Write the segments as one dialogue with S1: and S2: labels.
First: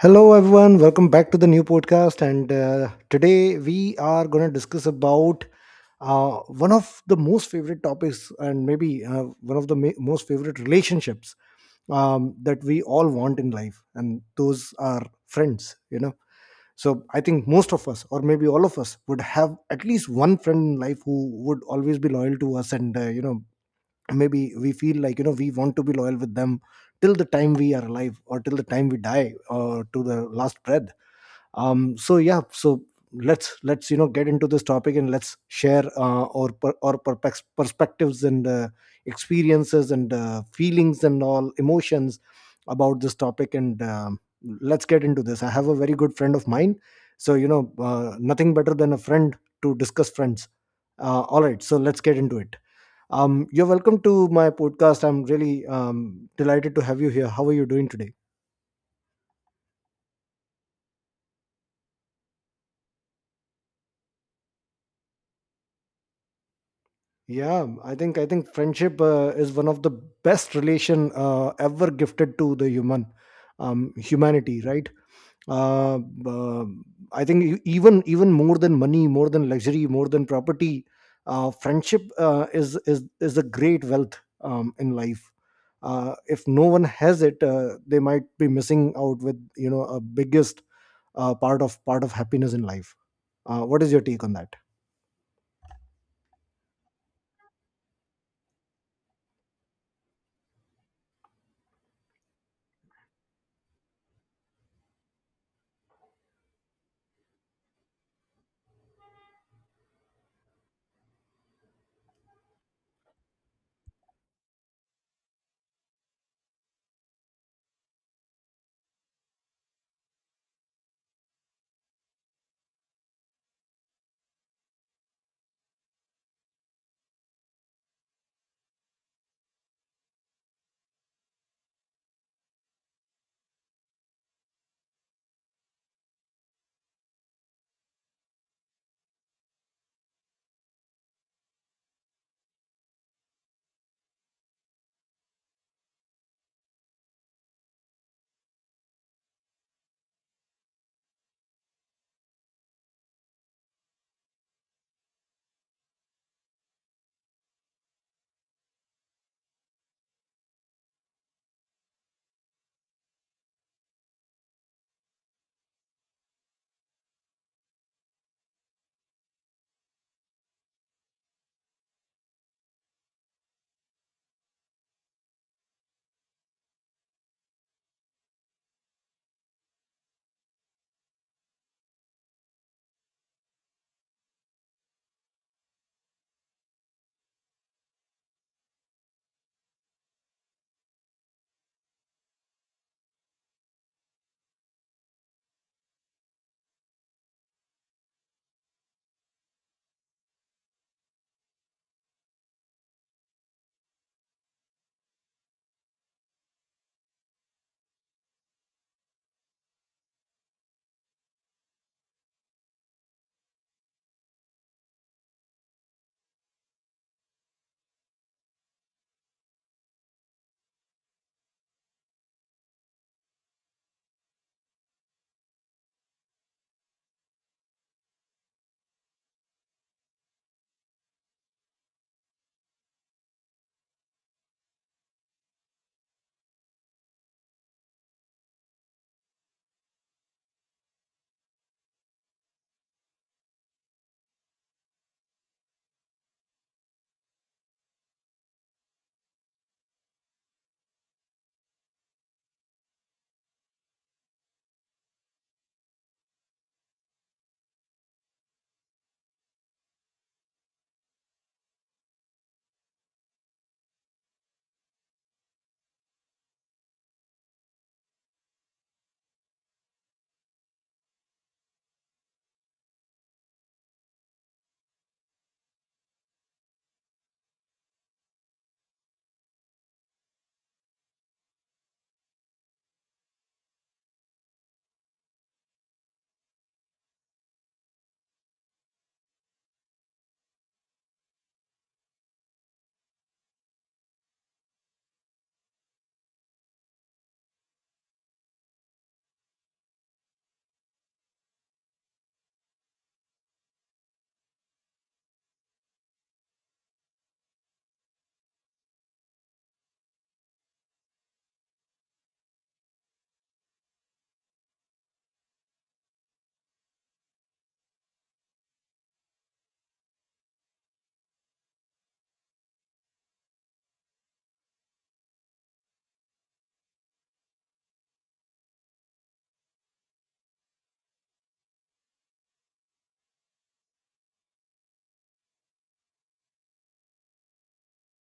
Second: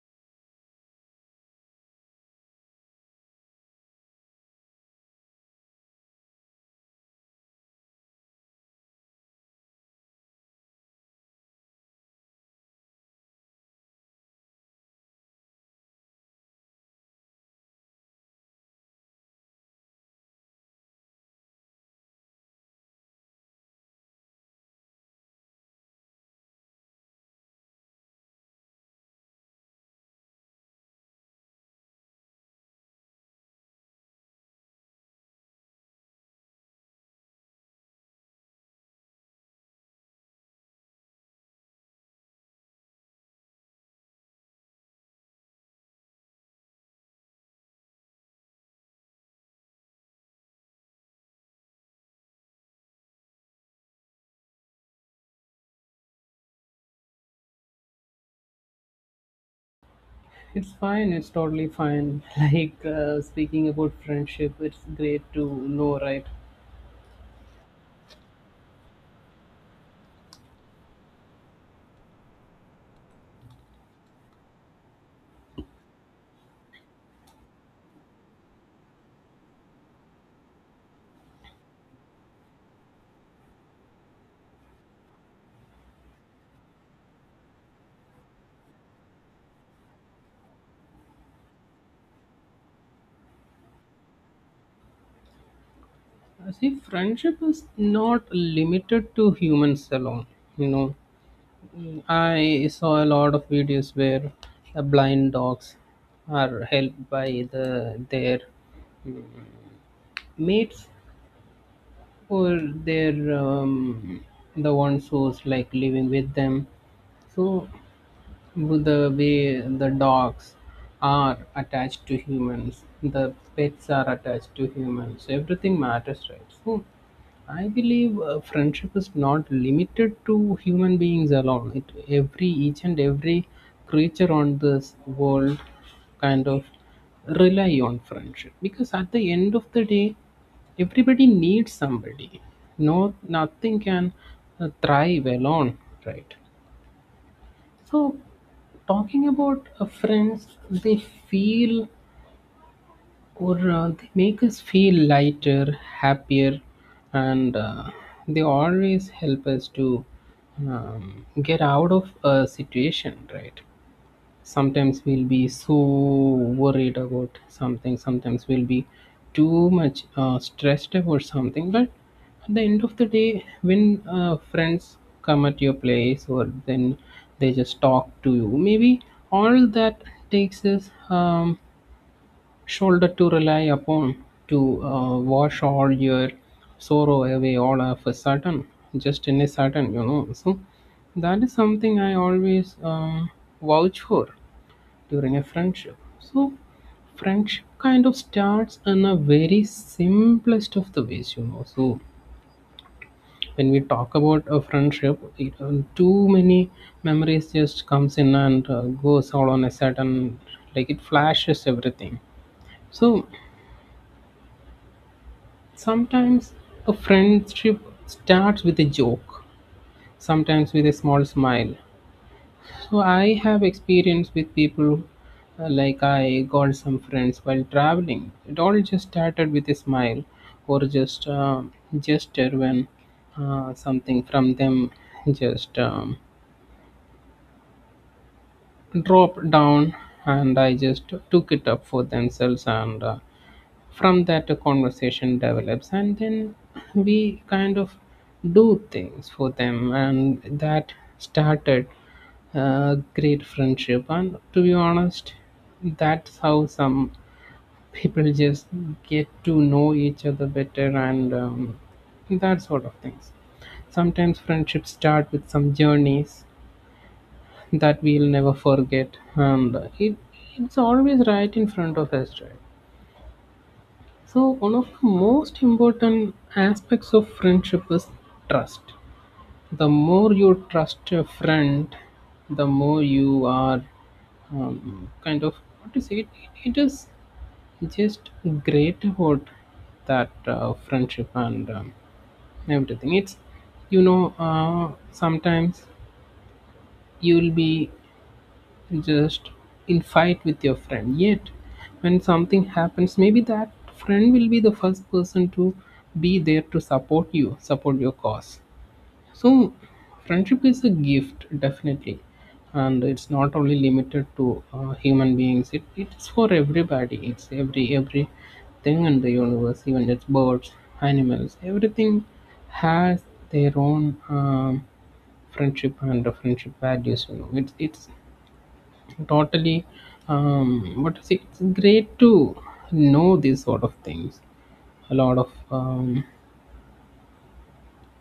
S1: Hello, everyone. Welcome back to the new podcast. And today we are going to discuss about uh, one of the most favorite topics, and maybe one of the most favorite relationships that we all want in life, and those are friends. So I think most of us, or maybe all of us, would have at least one friend in life who would always be loyal to us, and maybe we feel like we want to be loyal with them till the time we are alive or till the time we die or to the last breath. So yeah, so let's get into this topic, and let's share our per- our perpex- perspectives , and experiences , and feelings and all emotions about this topic, and let's get into this. I have a very good friend of mine, so nothing better than a friend to discuss friends. All right, so let's get into it. You're welcome to my podcast. I'm really delighted to have you here. How are you doing today?
S2: It's fine. It's totally fine. Like speaking about friendship, it's great to know, right?
S1: Yeah, I think friendship is one of the best relation, ever gifted to the humanity, right? Uh, uh, I think even more than money, more than luxury, more than property, friendship is a great wealth in life. If no one has it, they might be missing out with a biggest part of happiness in life. What is your take on that?
S2: See, friendship is not limited to humans alone. You know, Mm, I saw a lot of videos where blind dogs are helped by the their mates or their the ones who's like living with them. So the way the dogs are attached to humans, the pets are attached to humans, so everything matters, right? So, I believe friendship is not limited to human beings alone. It every each and every creature on this world kind of rely on friendship because at the end of the day, everybody needs somebody. No, nothing can thrive alone, right? So, talking about friends, they feel or they make us feel lighter, happier, and they always help us to get out of a situation, right? Sometimes we'll be so worried about something, sometimes we'll be too much stressed about something, but at the end of the day when friends come at your place or then they just talk to you, maybe all that takes is shoulder to rely upon to wash all your sorrow away all of a sudden, just in a sudden, you know. So that is something I always vouch for during a friendship. So, friendship kind of starts in a very simplest of the ways, you know. So, when we talk about a friendship, too many memories just comes in and goes all on a sudden, like it flashes everything. So, sometimes a friendship starts with a joke, sometimes with a small smile. So I have experience with people, like I got some friends while traveling. It all just started with a smile or just gesture when something from them just dropped down and I just took it up for themselves, and from that a conversation develops and then we kind of do things for them and that started a great friendship. And to be honest, that's how some people just get to know each other better. And that sort of things, sometimes friendships start with some journeys that we'll never forget, and it's always right in front of us, right? So, one of the most important aspects of friendship is trust. The more you trust a friend, the more you are kind of, what to say, it is just great about that friendship and everything. It's, you know, sometimes you'll be just in fight with your friend, yet when something happens maybe that friend will be the first person to be there to support you, support your cause. So friendship is a gift, definitely, and it's not only limited to human beings, it's for everybody, it's every thing in the universe, even it's birds, animals, everything has their own friendship and friendship values, you know, it's Totally. But it's great to know these sort of things. A lot of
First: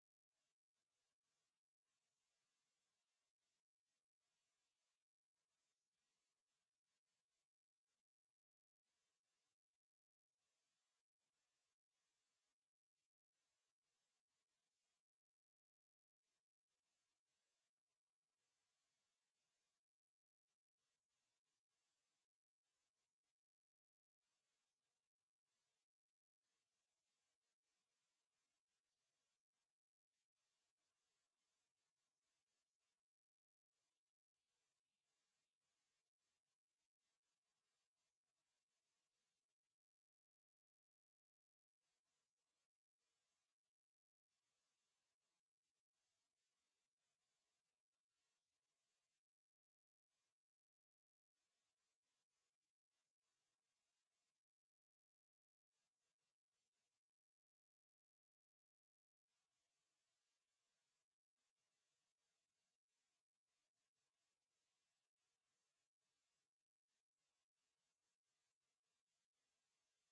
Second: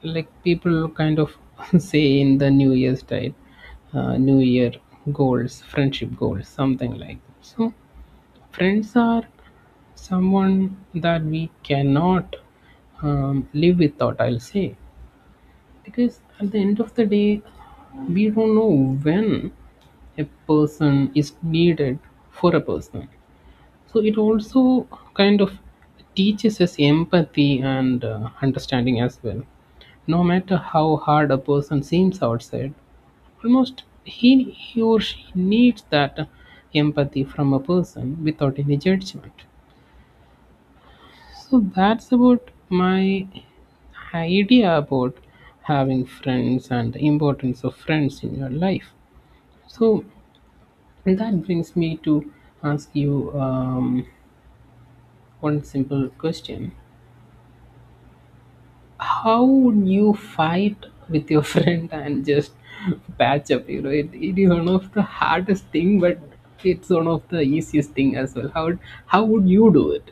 S2: like people kind of say in the New Year's diet, New Year goals, friendship goals, something like that. So friends are someone that we cannot live without, I'll say, because at the end of the day, we don't know when a person is needed for a person. So it also kind of teaches us empathy and understanding as well. No matter how hard a person seems outside, almost he or she needs that empathy from a person without any judgment. So that's about my idea about having friends and the importance of friends in your life. So that brings me to ask you one simple question. How would you fight with your friend and just patch up, you know? It is one of the hardest thing, but it's one of the easiest thing as well. How would you do it?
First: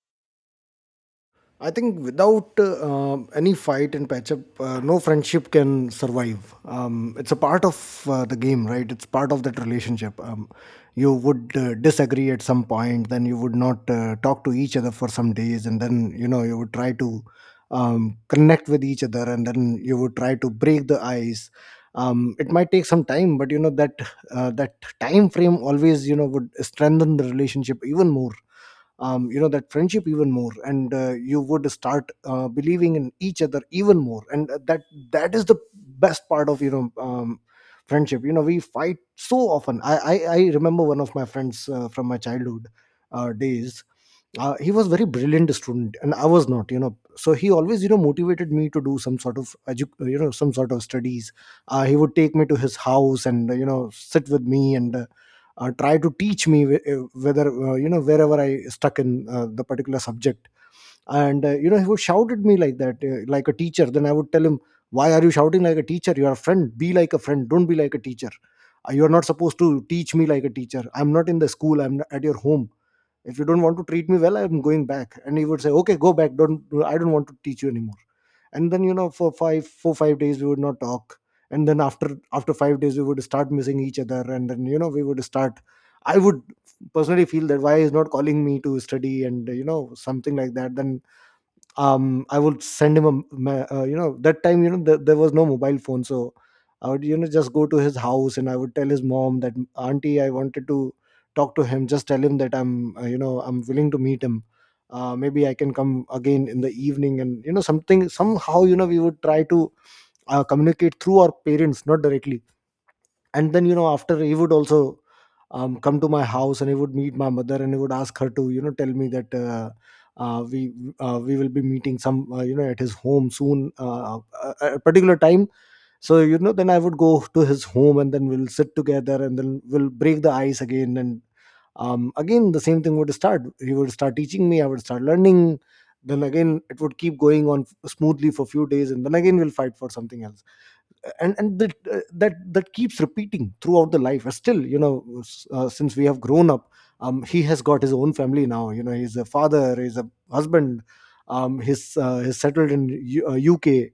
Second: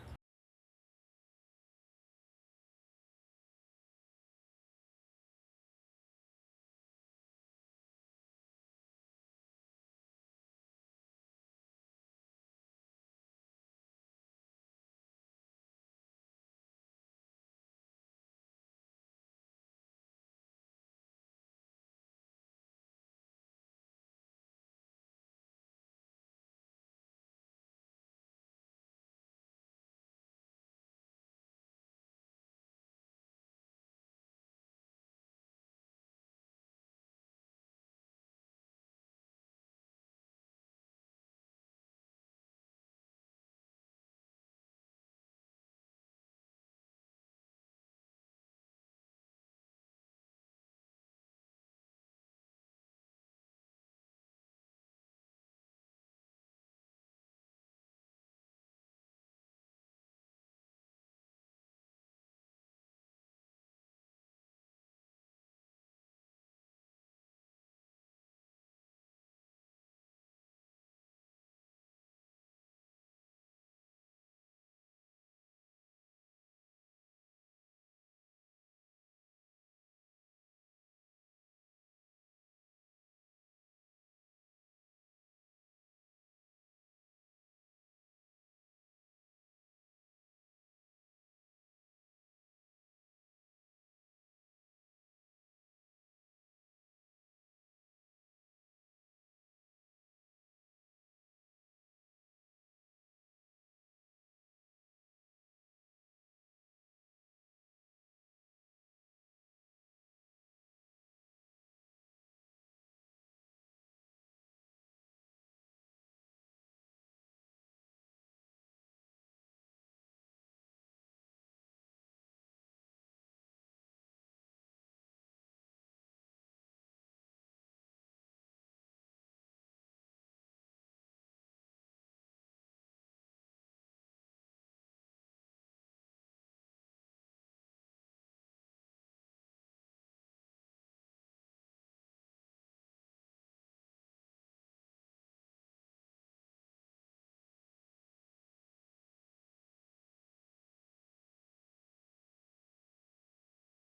S1: I think without any fight and patch up, no friendship can survive. It's a part of the game, right? It's part of that relationship. You would disagree at some point, then you would not talk to each other for some days, and then you would try to connect with each other, and then you would try to break the ice. It might take some time, but you know that that time frame always would strengthen the relationship even more, that friendship even more, and you would start believing in each other even more, and that is the best part of friendship. We fight so often. I remember one of my friends from my childhood days. He was very brilliant student and I was not, so he always motivated me to do some sort of some sort of studies. He would take me to his house and sit with me and try to teach me, whether wherever I stuck in the particular subject. And he would shout at me like that, like a teacher. Then I would tell him, why are you shouting like a teacher? You are a friend, be like a friend, don't be like a teacher. You are not supposed to teach me like a teacher, I'm not in the school, I'm at your home. If you don't want to treat me well, I'm going back. And he would say, okay, go back, don't I don't want to teach you anymore. And then, for five four five days we would not talk, and then after 5 days we would start missing each other. And then, we would start I would personally feel that why is not calling me to study, and something like that. Then I would send him a that time, there was no mobile phone, so I would just go to his house and I would tell his mom that, auntie, I wanted to talk to him. Just tell him that I'm you know I'm willing to meet him. Maybe I can come again in the evening, and something somehow, we would try to communicate through our parents, not directly. And then, after, he would also come to my house, and he would meet my mother, and he would ask her to tell me that, uh, we we will be meeting some you know at his home soon, a particular time. So, then I would go to his home, and then we'll sit together, and then we'll break the ice again. And again the same thing would start, he would start teaching me, I would start learning. Then again it would keep going on smoothly for a few days, and then again we'll fight for something else. And that, that keeps repeating throughout the life. Still, since we have grown up, he has got his own family now. He's a father, he's a husband, he's settled in UK,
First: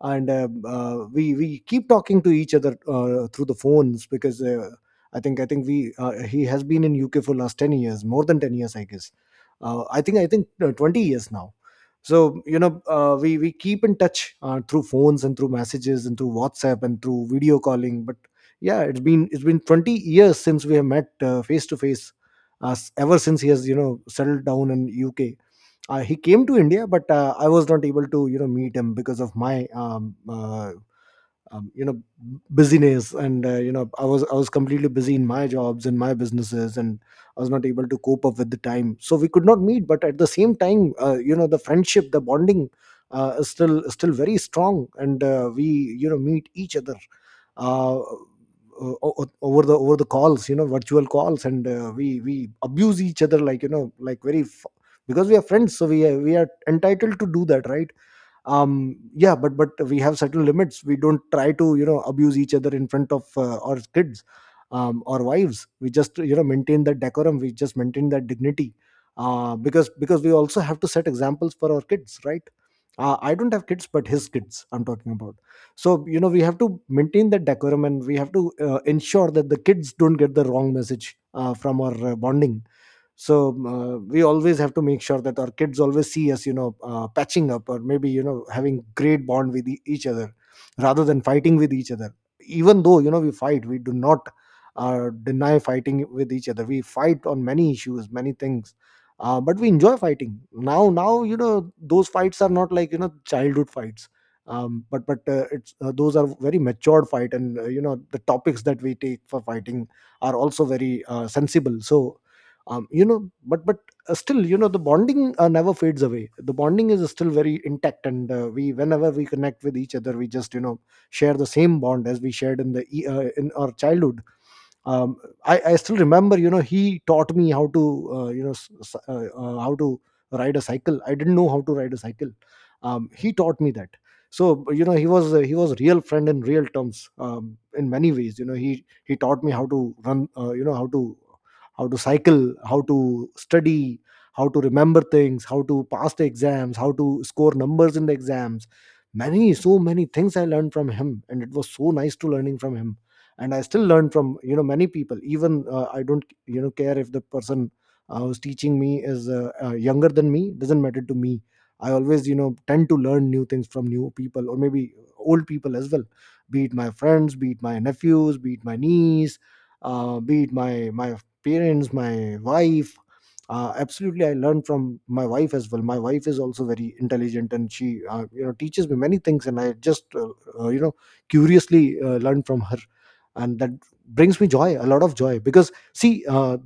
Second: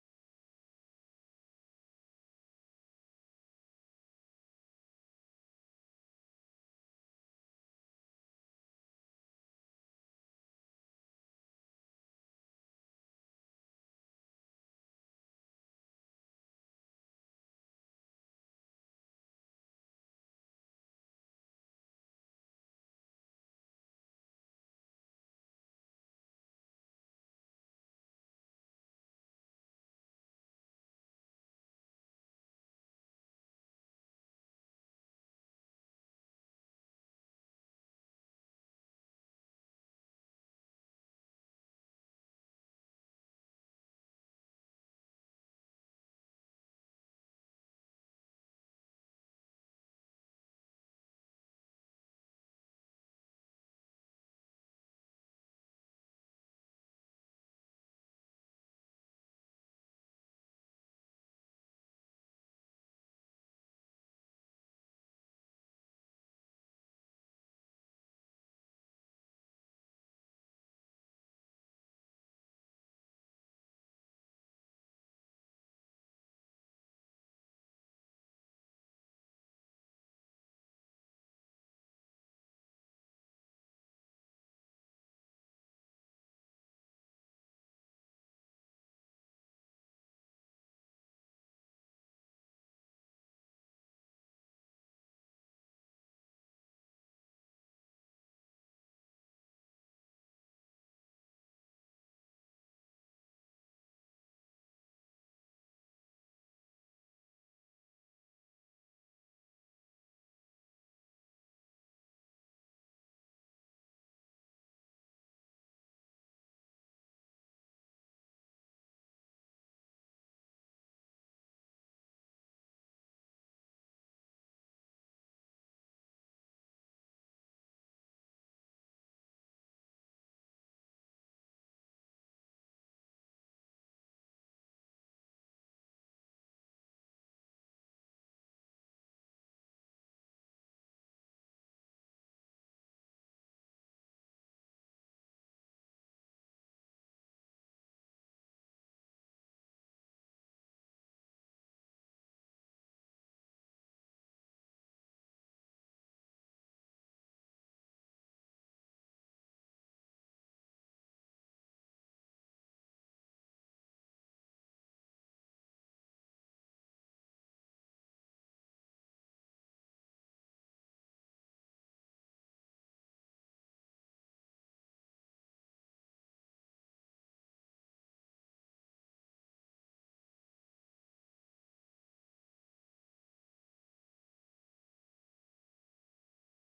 S1: and we keep talking to each other through the phones, because I think we he has been in UK for last 10 years, more than 10 years, I guess. I think 20 years now. So we keep in touch through phones, and through messages, and through WhatsApp, and through video calling, but yeah, it's been 20 years since we have met face to face, as ever since he has settled down in uk. He came to india, but I was not able to meet him because of my um, you know busyness, and i was completely busy in my jobs and my businesses, and I was not able to cope up with the time, so we could not meet. But at the same time, the friendship, the bonding, is still very strong, and we, meet each other uh, over the calls, virtual calls, and we abuse each other like, like very because we are friends, so we are entitled to do that, right? Yeah, but we have certain limits, we don't try to abuse each other in front of our kids or wives. We just maintain that decorum, we just maintain that dignity, because we also have to set examples for our kids, right? I don't have kids, but his kids I'm talking about. So, we have to maintain that decorum, and we have to ensure that the kids don't get the wrong message from our bonding. So we always have to make sure that our kids always see us patching up, or maybe having great bond with each other, rather than fighting with each other. Even though, we fight, we do not deny fighting with each other. We fight on many issues, many things, but we enjoy fighting now. Those fights are not like, childhood fights. But it's Those are very matured fight, and the topics that we take for fighting are also very sensible. So you know but still, the bonding never fades away. The bonding is still very intact, and we, whenever we connect with each other, we just share the same bond as we shared in the in our childhood. um, I still remember, he taught me how to how to ride a cycle. I didn't know how to ride a cycle. He taught me that. So, he was a real friend in real terms, in many ways. He taught me how to run, how to cycle, how to study, how to remember things, how to pass the exams, how to score numbers in the exams. Many, so many things I learned from him, and it was so nice to learning from him. And I still learn from, many people. Even I don't care if the person who's teaching me is younger than me, doesn't matter to me. I always tend to learn new things from new people, or maybe old people as well, be it my friends, be it my nephews, be it my niece, be it my parents, my wife. Absolutely, I learned from my wife as well. My wife is also very intelligent, and she teaches me many things, and I just uh, you know curiously learn from her. And that brings me joy, a lot of joy, because see,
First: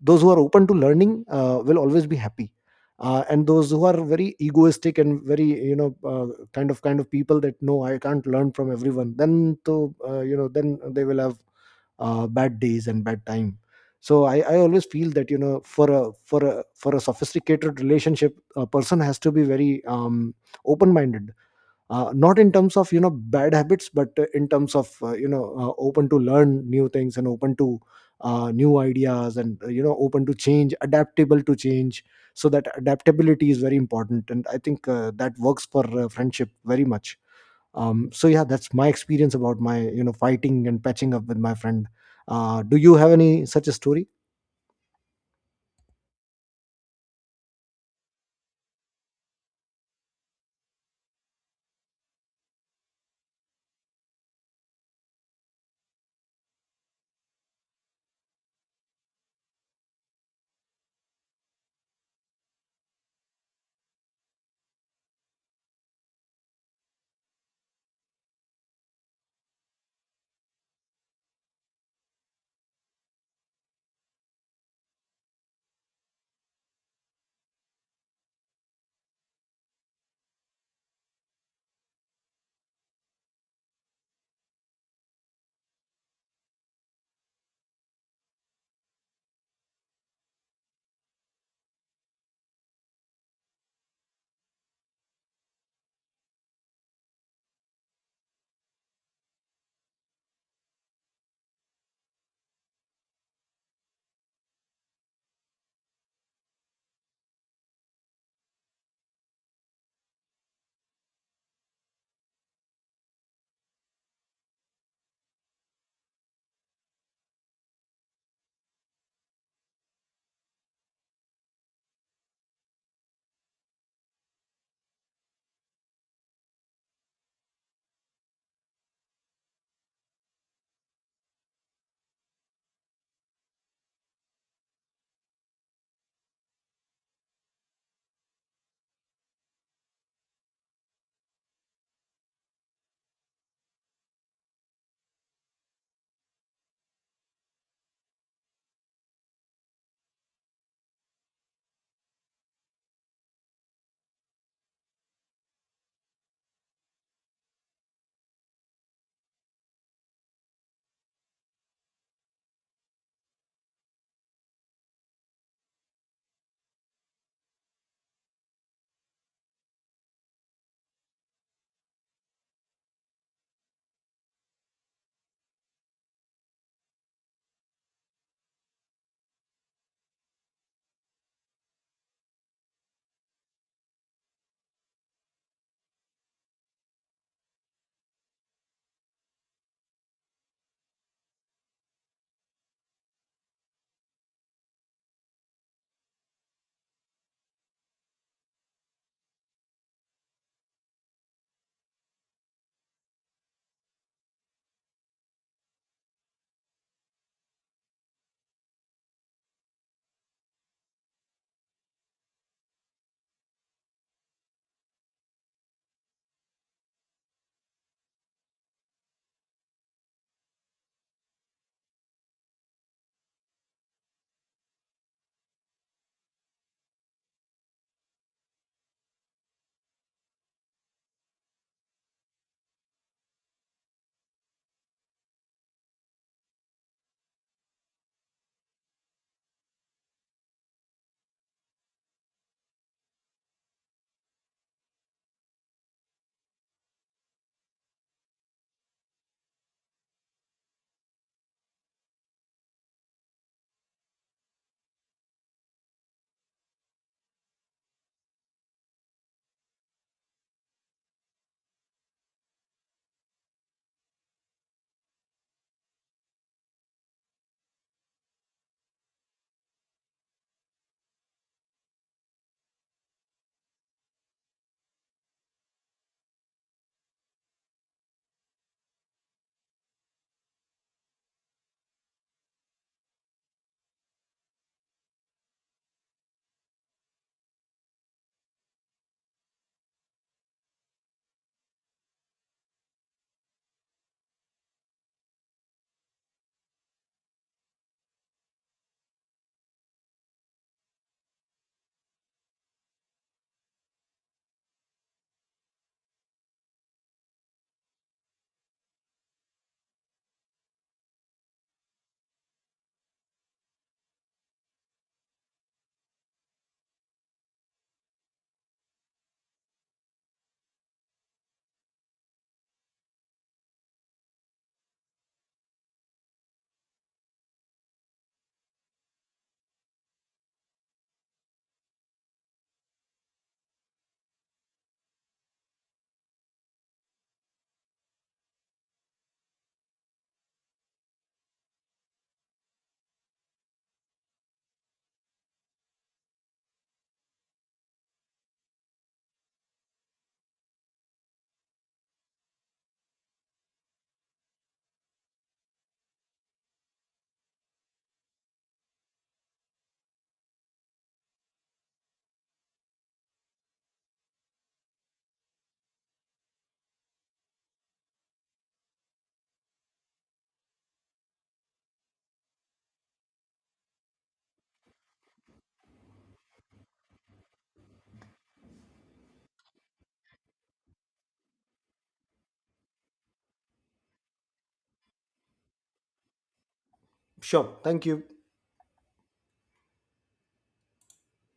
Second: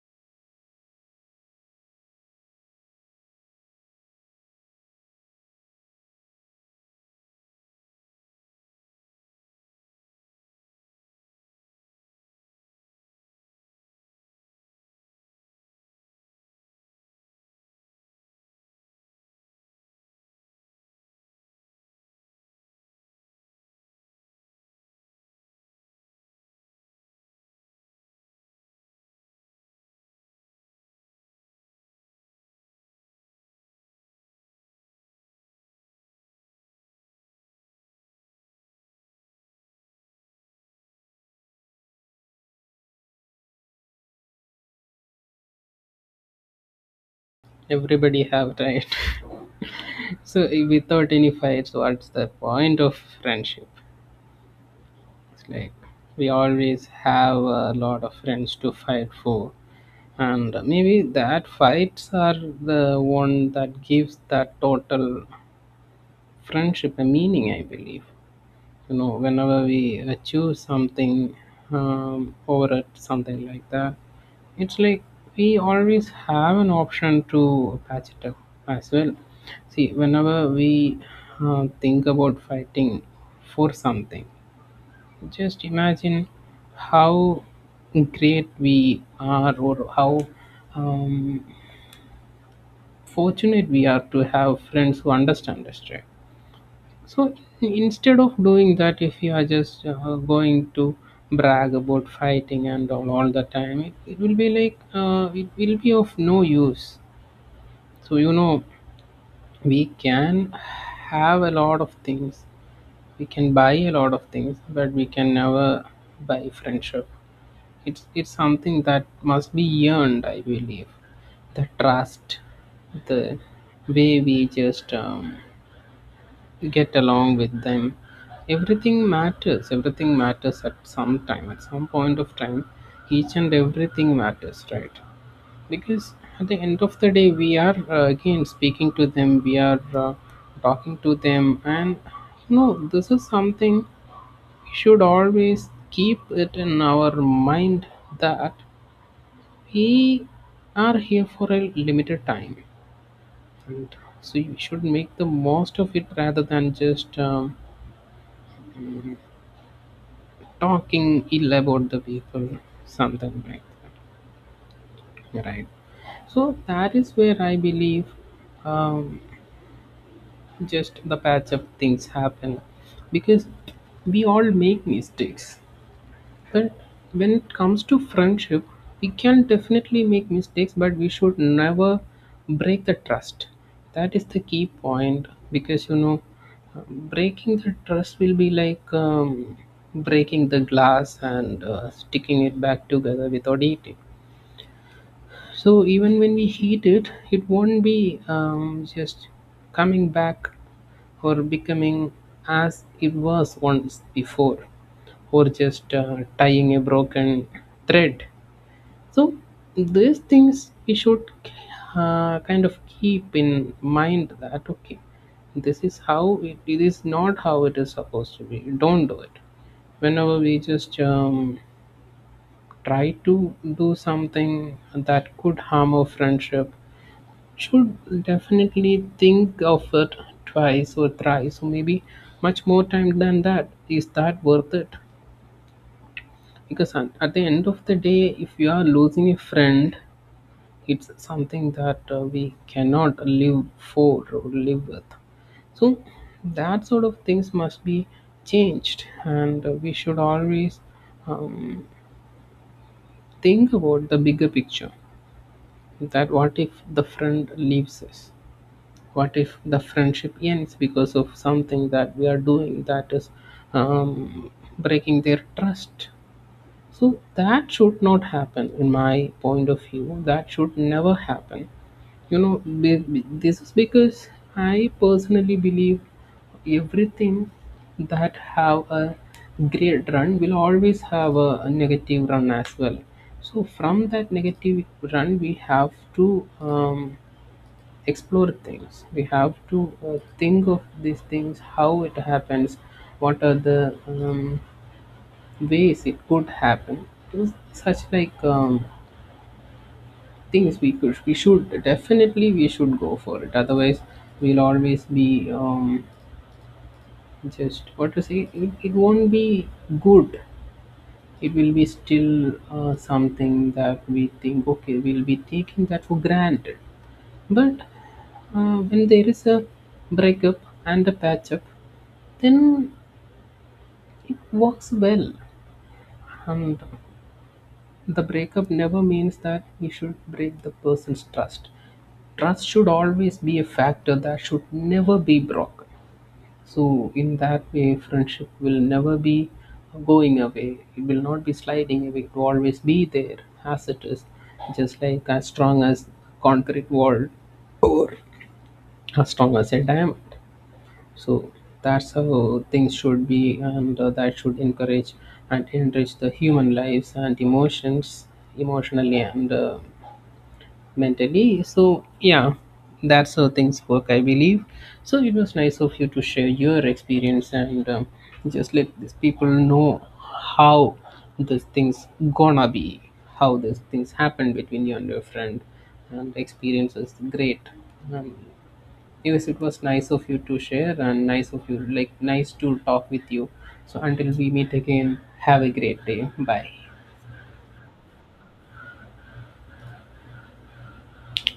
S1: those who are open to learning will always be happy. And those who are very egoistic, and very, kind of people that, no, I can't learn from everyone, then to, then they will have bad days and bad time. So I always feel that, for a sophisticated relationship, a person has to be very open minded, not in terms of, bad habits, but in terms of, open to learn new things, and open to new ideas, and open to change, adaptable to change. So that adaptability is very important, and I think that works for friendship very much. So yeah, that's my experience about my, fighting and patching up with my friend. Do you have any such a story?
S2: Everybody have tried. So without any fights, what's the point of friendship? It's like we always have a lot of friends to fight for, and maybe that fights are the one that gives that total friendship a meaning, I believe. You know, whenever we choose something over it, something like that, it's like we always have an option to patch it up as well. See, whenever we think about fighting for something, just imagine how great we are or how um, fortunate we are to have friends who understand us, right? So instead of doing that, if you are just going to brag about fighting and all the time, it will be like it will be of no use. So you know, we can have a lot of things, we can buy a lot of things, but we can never buy friendship. It's something that must be earned, I believe. The trust, the way we just get along with them, everything matters, everything matters at some time, at some point of time each and everything matters, right? Because at the end of the day we are again speaking to them, we are talking to them. And you know, this is something we should always keep it in our mind, that we are here for a limited time, and so you should make the most of it rather than just talking ill about the people, something like that, right? So that is where I believe um, just the patch up things happen because we all make mistakes. But when it comes to friendship, we can definitely make mistakes, but we should never break the trust. That is the key point, because you know, breaking the trust will be like breaking the glass and sticking it back together without eating. So even when we heat it, it won't be just coming back or becoming as it was once before, or just tying a broken thread. So these things we should kind of keep in mind that okay, this is how it is not how it is supposed to be. Don't do it. Whenever we just try to do something that could harm our friendship, should definitely think of it twice or thrice or maybe much more time than that. Is that worth it? Because at the end of the day if you are losing a friend, it's something that we cannot live for or live with. So that sort of things must be changed, and we should always um, think about the bigger picture, that what if the friend leaves us, what if the friendship ends because of something that we are doing that is um, breaking their trust. So that should not happen, in my point of view. That should never happen. You know, this is because I personally believe everything that have a great run will always have a negative run as well. So from that negative run, we have to explore things. We have to think of these things, how it happens, what are the ways it could happen. It was such like things we could, we should definitely, we should go for it, otherwise we'll always be just, what to say, it won't be good. It will be still something that we think okay, we'll be taking that for granted. But when there is a breakup and a patch up, then it works well. And the breakup never means that we should break the person's trust. Trust should always be a factor that should never be broken. So in that way friendship will never be going away, it will not be sliding away, it will always be there, as it is, just like as strong as concrete wall, as strong as a diamond. So that's how things should be, and that should encourage and enrich the human lives and emotions, emotionally and mentally. So yeah, that's how things work, I believe. So it was nice of you to share your experience, and just let these people know how these things gonna be, how these things happen between you and your friend, and the experience was great. um, yes, it was nice of you to share and nice of you, like, nice to talk with you. So until we meet again, have a great day. Bye.
S1: Sure. Thank you.